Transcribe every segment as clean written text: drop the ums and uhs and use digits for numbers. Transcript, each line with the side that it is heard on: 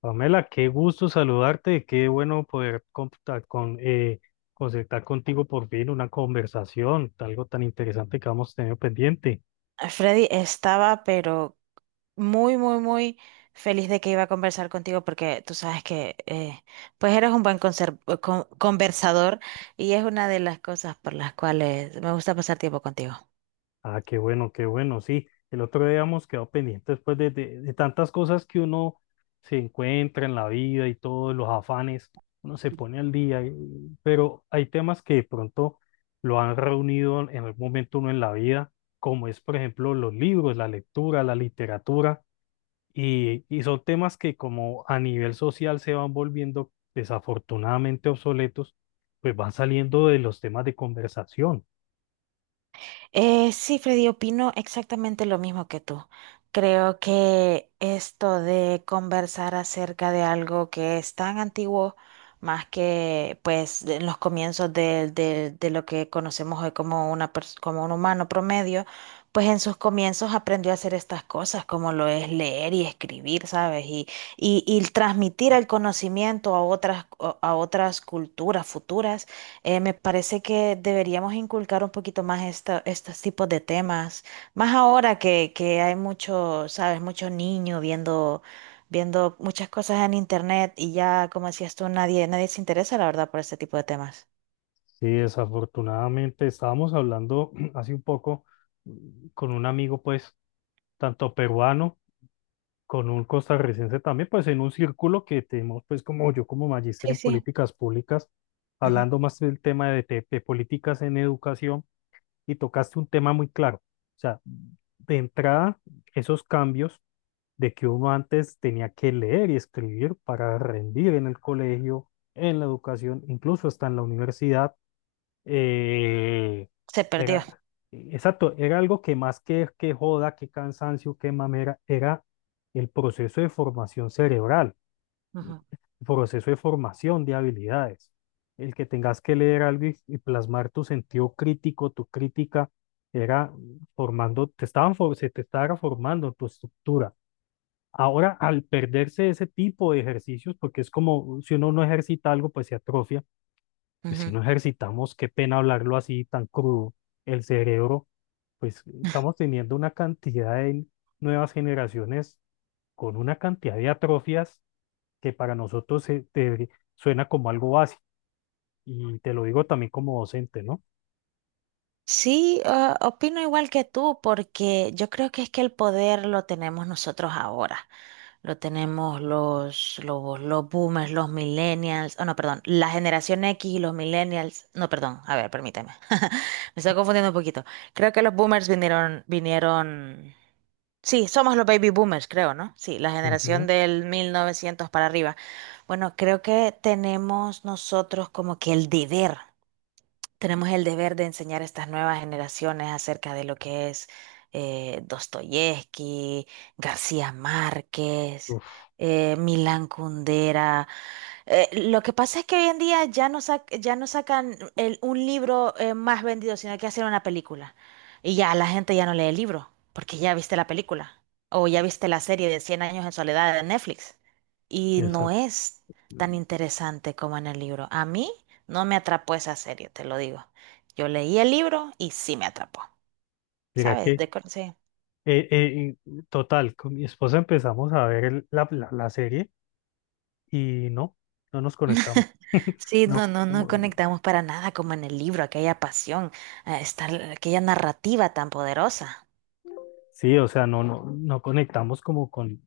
left: Pamela, qué gusto saludarte, qué bueno poder concertar contigo por fin una conversación, algo tan interesante que hemos tenido pendiente.
right: Freddy estaba, pero muy, muy, muy feliz de que iba a conversar contigo porque tú sabes que, pues eres un buen conversador y es una de las cosas por las cuales me gusta pasar tiempo contigo.
left: Ah, qué bueno, sí. El otro día hemos quedado pendientes después de tantas cosas que uno se encuentra en la vida y todos los afanes, uno se pone al día, pero hay temas que de pronto lo han reunido en algún momento uno en la vida, como es, por ejemplo, los libros, la lectura, la literatura. Y son temas que como a nivel social se van volviendo desafortunadamente obsoletos, pues van saliendo de los temas de conversación.
right: Sí, Freddy, opino exactamente lo mismo que tú. Creo que esto de conversar acerca de algo que es tan antiguo, más que pues en los comienzos de lo que conocemos hoy como como un humano promedio, pues en sus comienzos aprendió a hacer estas cosas, como lo es leer y escribir, ¿sabes? Y transmitir el conocimiento a otras culturas futuras. Me parece que deberíamos inculcar un poquito más estos tipos de temas, más ahora que hay mucho, sabes, muchos niños viendo muchas cosas en internet y ya, como decías tú, nadie, nadie se interesa, la verdad, por este tipo de temas.
left: Sí, desafortunadamente estábamos hablando hace un poco con un amigo, pues, tanto peruano, con un costarricense también, pues en un círculo que tenemos, pues, como yo como magíster
right: Sí,
left: en
right: sí.
left: políticas públicas,
right: Ujú.
left: hablando más del tema de políticas en educación y tocaste un tema muy claro. O sea, de entrada, esos cambios de que uno antes tenía que leer y escribir para rendir en el colegio, en la educación, incluso hasta en la universidad, eh,
right: Se perdió.
left: era, exacto, era algo que más que joda, que cansancio, que mamera, era el proceso de formación cerebral,
right: Ujú,
left: proceso de formación de habilidades. El que tengas que leer algo y plasmar tu sentido crítico, tu crítica, era formando, se te estaba formando tu estructura. Ahora, al perderse ese tipo de ejercicios, porque es como si uno no ejercita algo, pues se atrofia. Pues si
right: ujú.
left: no ejercitamos, qué pena hablarlo así tan crudo. El cerebro, pues estamos teniendo una cantidad de nuevas generaciones con una cantidad de atrofias que para nosotros suena como algo básico. Y te lo digo también como docente, ¿no?
right: Sí, ah, opino igual que tú, porque yo creo que es que el poder lo tenemos nosotros ahora. Lo tenemos los boomers, los millennials, oh no, perdón, la generación X y los millennials. No, perdón, a ver, permíteme. Me estoy confundiendo un poquito. Creo que los boomers vinieron, vinieron. Sí, somos los baby boomers, creo, ¿no? Sí, la generación
left: Ujú.
right: del 1900 para arriba. Bueno, creo que tenemos nosotros como que el deber. Tenemos el deber de enseñar a estas nuevas generaciones acerca de lo que es Dostoyevsky, García Márquez,
left: Uf,
right: Milán Kundera, lo que pasa es que hoy en día ya no sacan un libro más vendido, sino que hacen una película. Y ya la gente ya no lee el libro, porque ya viste la película. O ya viste la serie de Cien años en soledad de Netflix. Y
left: eso.
right: no es tan interesante como en el libro. A mí no me atrapó esa serie, te lo digo. Yo leí el libro y sí me atrapó.
left: Mira
right: ¿Sabes?
left: que,
right: Sí.
left: total, con mi esposa empezamos a ver la serie y no, no nos conectamos.
right: Sí, no,
left: No,
right: no
left: como-
right: conectamos para nada como en el libro, aquella pasión, aquella narrativa tan poderosa.
left: sí, o sea, no, no conectamos como con,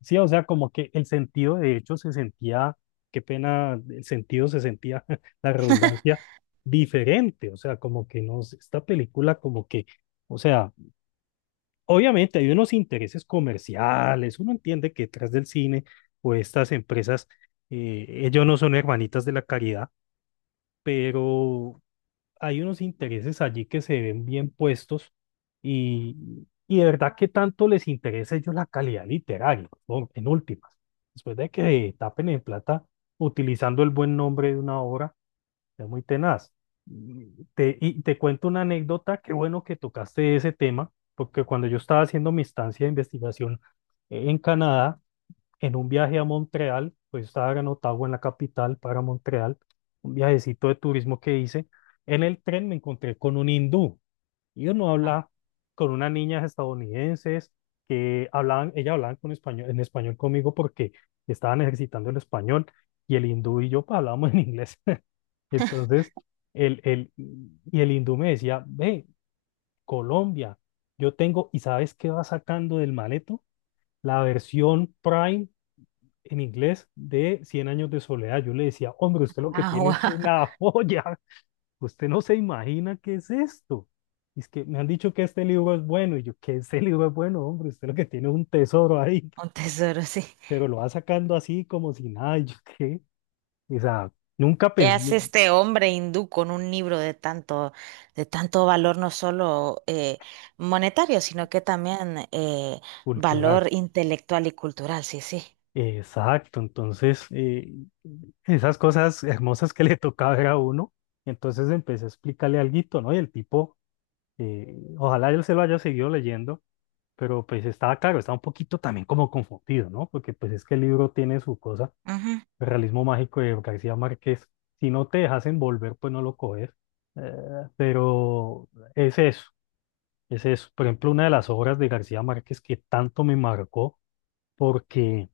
left: sí, o sea, como que el sentido de hecho se sentía, qué pena, el sentido se sentía, la redundancia, diferente, o sea, como que no, esta película como que, o sea, obviamente hay unos intereses comerciales, uno entiende que detrás del cine o estas empresas, ellos no son hermanitas de la caridad, pero hay unos intereses allí que se ven bien puestos y de verdad que tanto les interesa a ellos la calidad literaria, ¿no? En últimas, después de que tapen en plata utilizando el buen nombre de una obra es muy tenaz. Y te cuento una anécdota, qué bueno que tocaste ese tema, porque cuando yo estaba haciendo mi estancia de investigación en Canadá, en un viaje a Montreal, pues yo estaba en Ottawa, en la capital, para Montreal, un viajecito de turismo que hice, en el tren me encontré con un hindú y uno habla con unas niñas estadounidenses que hablaban, ellas hablaban con español, en español conmigo porque estaban ejercitando el español y el hindú y yo pues, hablábamos en inglés. Entonces, el, el, y el hindú me decía, ve, Colombia, yo tengo, ¿y sabes qué va sacando del maleto? La versión Prime en inglés de Cien años de soledad. Yo le decía, hombre, usted lo que tiene
right: Agua,
left: es una joya, usted no se imagina qué es esto. Y es que me han dicho que este libro es bueno, y yo, que este libro es bueno, hombre, usted lo que tiene es un tesoro ahí,
right: un tesoro, sí.
left: pero lo va sacando así como si nada, y yo qué, o sea, nunca
right: ¿Qué
left: pensé
right: hace este hombre hindú con un libro de tanto valor, no solo monetario, sino que también
left: cultural.
right: valor intelectual y cultural? Sí, sí.
left: Exacto, entonces esas cosas hermosas que le tocaba ver a uno, entonces empecé a explicarle alguito, ¿no? Y el tipo, ojalá él se lo haya seguido leyendo, pero pues estaba claro, estaba un poquito también como confundido, ¿no? Porque pues es que el libro tiene su cosa,
right: Ujú.
left: el realismo mágico de García Márquez, si no te dejas envolver, pues no lo coges, eh, pero es eso, es eso. Por ejemplo, una de las obras de García Márquez que tanto me marcó, porque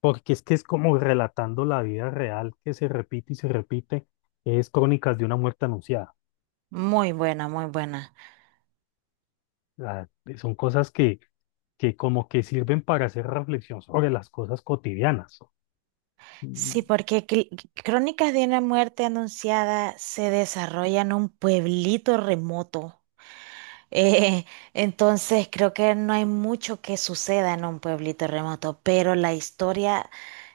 left: porque es que es como relatando la vida real que se repite y se repite, es Crónicas de una muerte anunciada.
right: Muy buena, muy buena.
left: Ah, son cosas que como que sirven para hacer reflexión sobre las cosas cotidianas.
right: Sí,
left: Mm.
right: porque Crónicas de una muerte anunciada se desarrolla en un pueblito remoto. Eh, entonces creo que no hay mucho que suceda en un pueblito remoto, pero la historia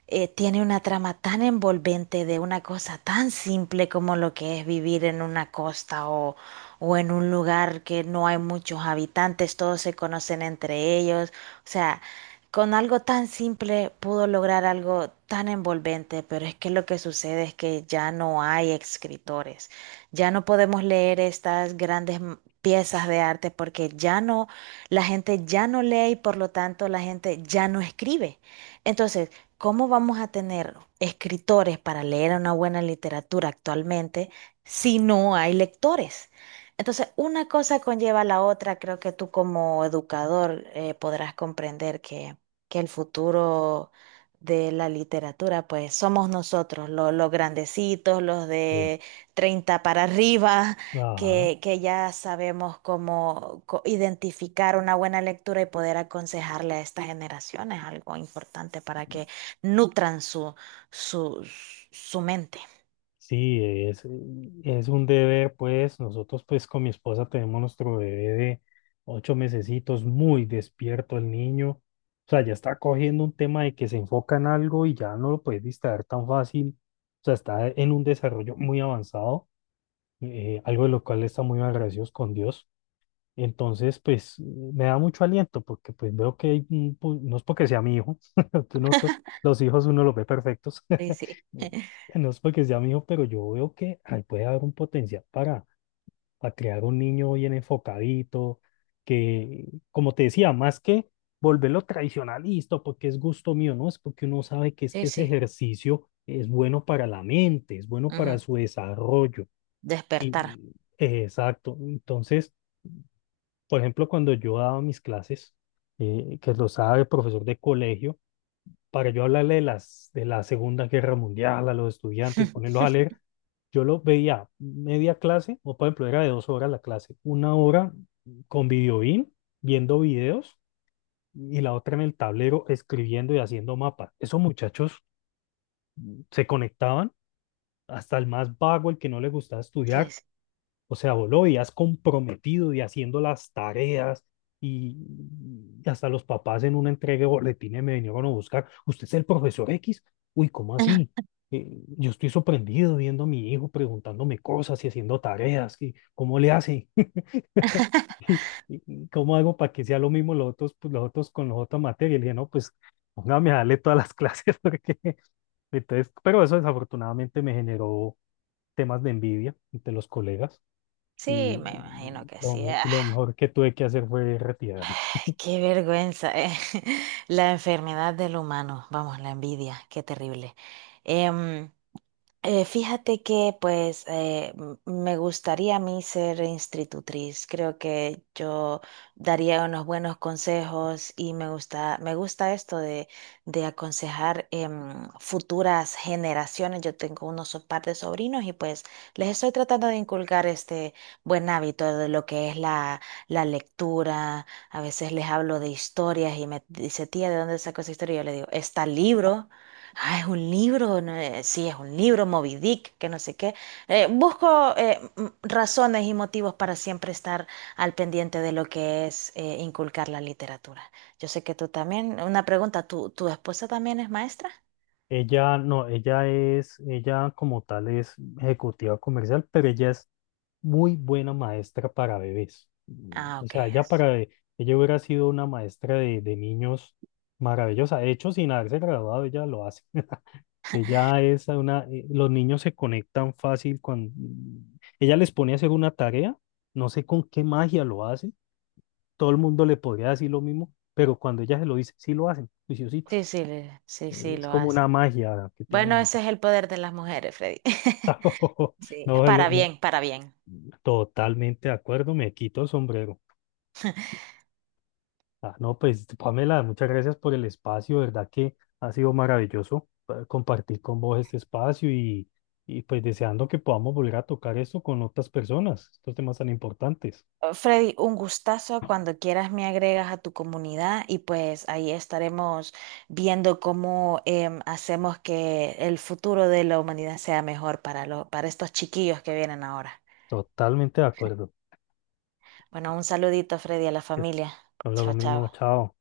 right: tiene una trama tan envolvente de una cosa tan simple como lo que es vivir en una costa o en un lugar que no hay muchos habitantes, todos se conocen entre ellos. O sea, con algo tan simple pudo lograr algo tan envolvente, pero es que lo que sucede es que ya no hay escritores. Ya no podemos leer estas grandes piezas de arte porque la gente ya no lee y por lo tanto la gente ya no escribe. Entonces, ¿cómo vamos a tener escritores para leer una buena literatura actualmente si no hay lectores? Entonces, una cosa conlleva a la otra. Creo que tú como educador podrás comprender que el futuro de la literatura, pues somos nosotros, los grandecitos, los
left: Sí.
right: de 30 para arriba,
left: Ajá.
right: que ya sabemos cómo identificar una buena lectura y poder aconsejarle a estas generaciones algo importante para que nutran su, su mente.
left: Sí, es, es un deber, pues nosotros pues con mi esposa tenemos nuestro bebé de ocho mesecitos, muy despierto el niño, o sea, ya está cogiendo un tema de que se enfoca en algo y ya no lo puedes distraer tan fácil, o sea, está en un desarrollo muy avanzado, algo de lo cual está muy agradecidos con Dios, entonces pues me da mucho aliento porque pues veo que hay un no es porque sea mi hijo, que los hijos uno los ve perfectos,
right: Sí, sí.
left: no es porque sea mi hijo, pero yo veo que ahí puede haber un potencial para crear un niño bien enfocadito, que, como te decía, más que volverlo tradicionalista, porque es gusto mío, no, es porque uno sabe que es
right: Sí,
left: que ese
right: sí.
left: ejercicio es bueno para la mente, es bueno para
right: Ujú,
left: su desarrollo. Y,
right: despertar.
left: mm, exacto. Entonces, por ejemplo, cuando yo daba mis clases, que lo sabe el profesor de colegio, para yo hablarle de de la Segunda Guerra Mundial a los estudiantes, ponerlos a leer. Yo lo veía media clase, o por ejemplo, era de dos horas la clase, una hora con viendo videos, y la otra en el tablero escribiendo y haciendo mapas. Esos muchachos se conectaban, hasta el más vago, el que no le gustaba
right: Sí,
left: estudiar,
right: sí.
left: o sea, vos lo veías comprometido y haciendo las tareas y y hasta los papás en una entrega de boletines me vinieron a buscar. ¿Usted es el profesor X? Uy, ¿cómo así? Yo estoy sorprendido viendo a mi hijo preguntándome cosas y haciendo tareas. ¿Y cómo le hace? ¿Y- cómo hago para que sea lo mismo los otros, pues, los otros con los otras materias? Y le dije, no, pues póngame a darle todas las clases porque entonces, pero eso desafortunadamente me generó temas de envidia entre los colegas
right: Sí,
left: y
right: me imagino que sí. Ay,
left: lo mejor que tuve que hacer fue retirarme.
right: qué vergüenza, eh. La enfermedad del humano. Vamos, la envidia, qué terrible. Em, Fíjate que pues me gustaría a mí ser institutriz. Creo que yo daría unos buenos consejos y me gusta esto de aconsejar futuras generaciones. Yo tengo unos par de sobrinos y pues les estoy tratando de inculcar este buen hábito de lo que es la lectura. A veces les hablo de historias y me dice, tía, ¿de dónde sacó esa historia? Y yo le digo, está el libro. Ah, es un libro, no, sí, es un libro, Moby Dick, que no sé qué. Busco razones y motivos para siempre estar al pendiente de lo que es inculcar la literatura. Yo sé que tú también, una pregunta, ¿tu esposa también es maestra?
left: Ella no, ella como tal es ejecutiva comercial, pero ella es muy buena maestra para bebés.
right: Ah,
left: O
right: ok.
left: sea, ella hubiera sido una maestra de niños maravillosa. De hecho, sin haberse graduado, ella lo hace. Ella es una, los niños se conectan fácil con, ella les pone a hacer una tarea, no sé con qué magia lo hace, todo el mundo le podría decir lo mismo, pero cuando ella se lo dice, sí lo hacen,
right: Sí,
left: juiciositos.
right: sí, le- sí, sí,
left: Es
right: lo
left: como
right: hace.
left: una magia que
right: Bueno,
left: tienen.
right: ese es el poder de las mujeres, Freddy. Sí, para
left: No,
right: bien, para bien.
left: totalmente de acuerdo, me quito el sombrero. Ah, no, pues Pamela, muchas gracias por el espacio, verdad que ha sido maravilloso compartir con vos este espacio y pues deseando que podamos volver a tocar esto con otras personas, estos temas tan importantes.
right: Freddy, un gustazo. Cuando quieras me agregas a tu comunidad y pues ahí estaremos viendo cómo hacemos que el futuro de la humanidad sea mejor para, para estos chiquillos que vienen ahora.
left: Totalmente de acuerdo.
right: Bueno, un saludito, Freddy, a la
left: Es-
right: familia.
left: No lo
right: Chao, chao.
left: mismo, chao.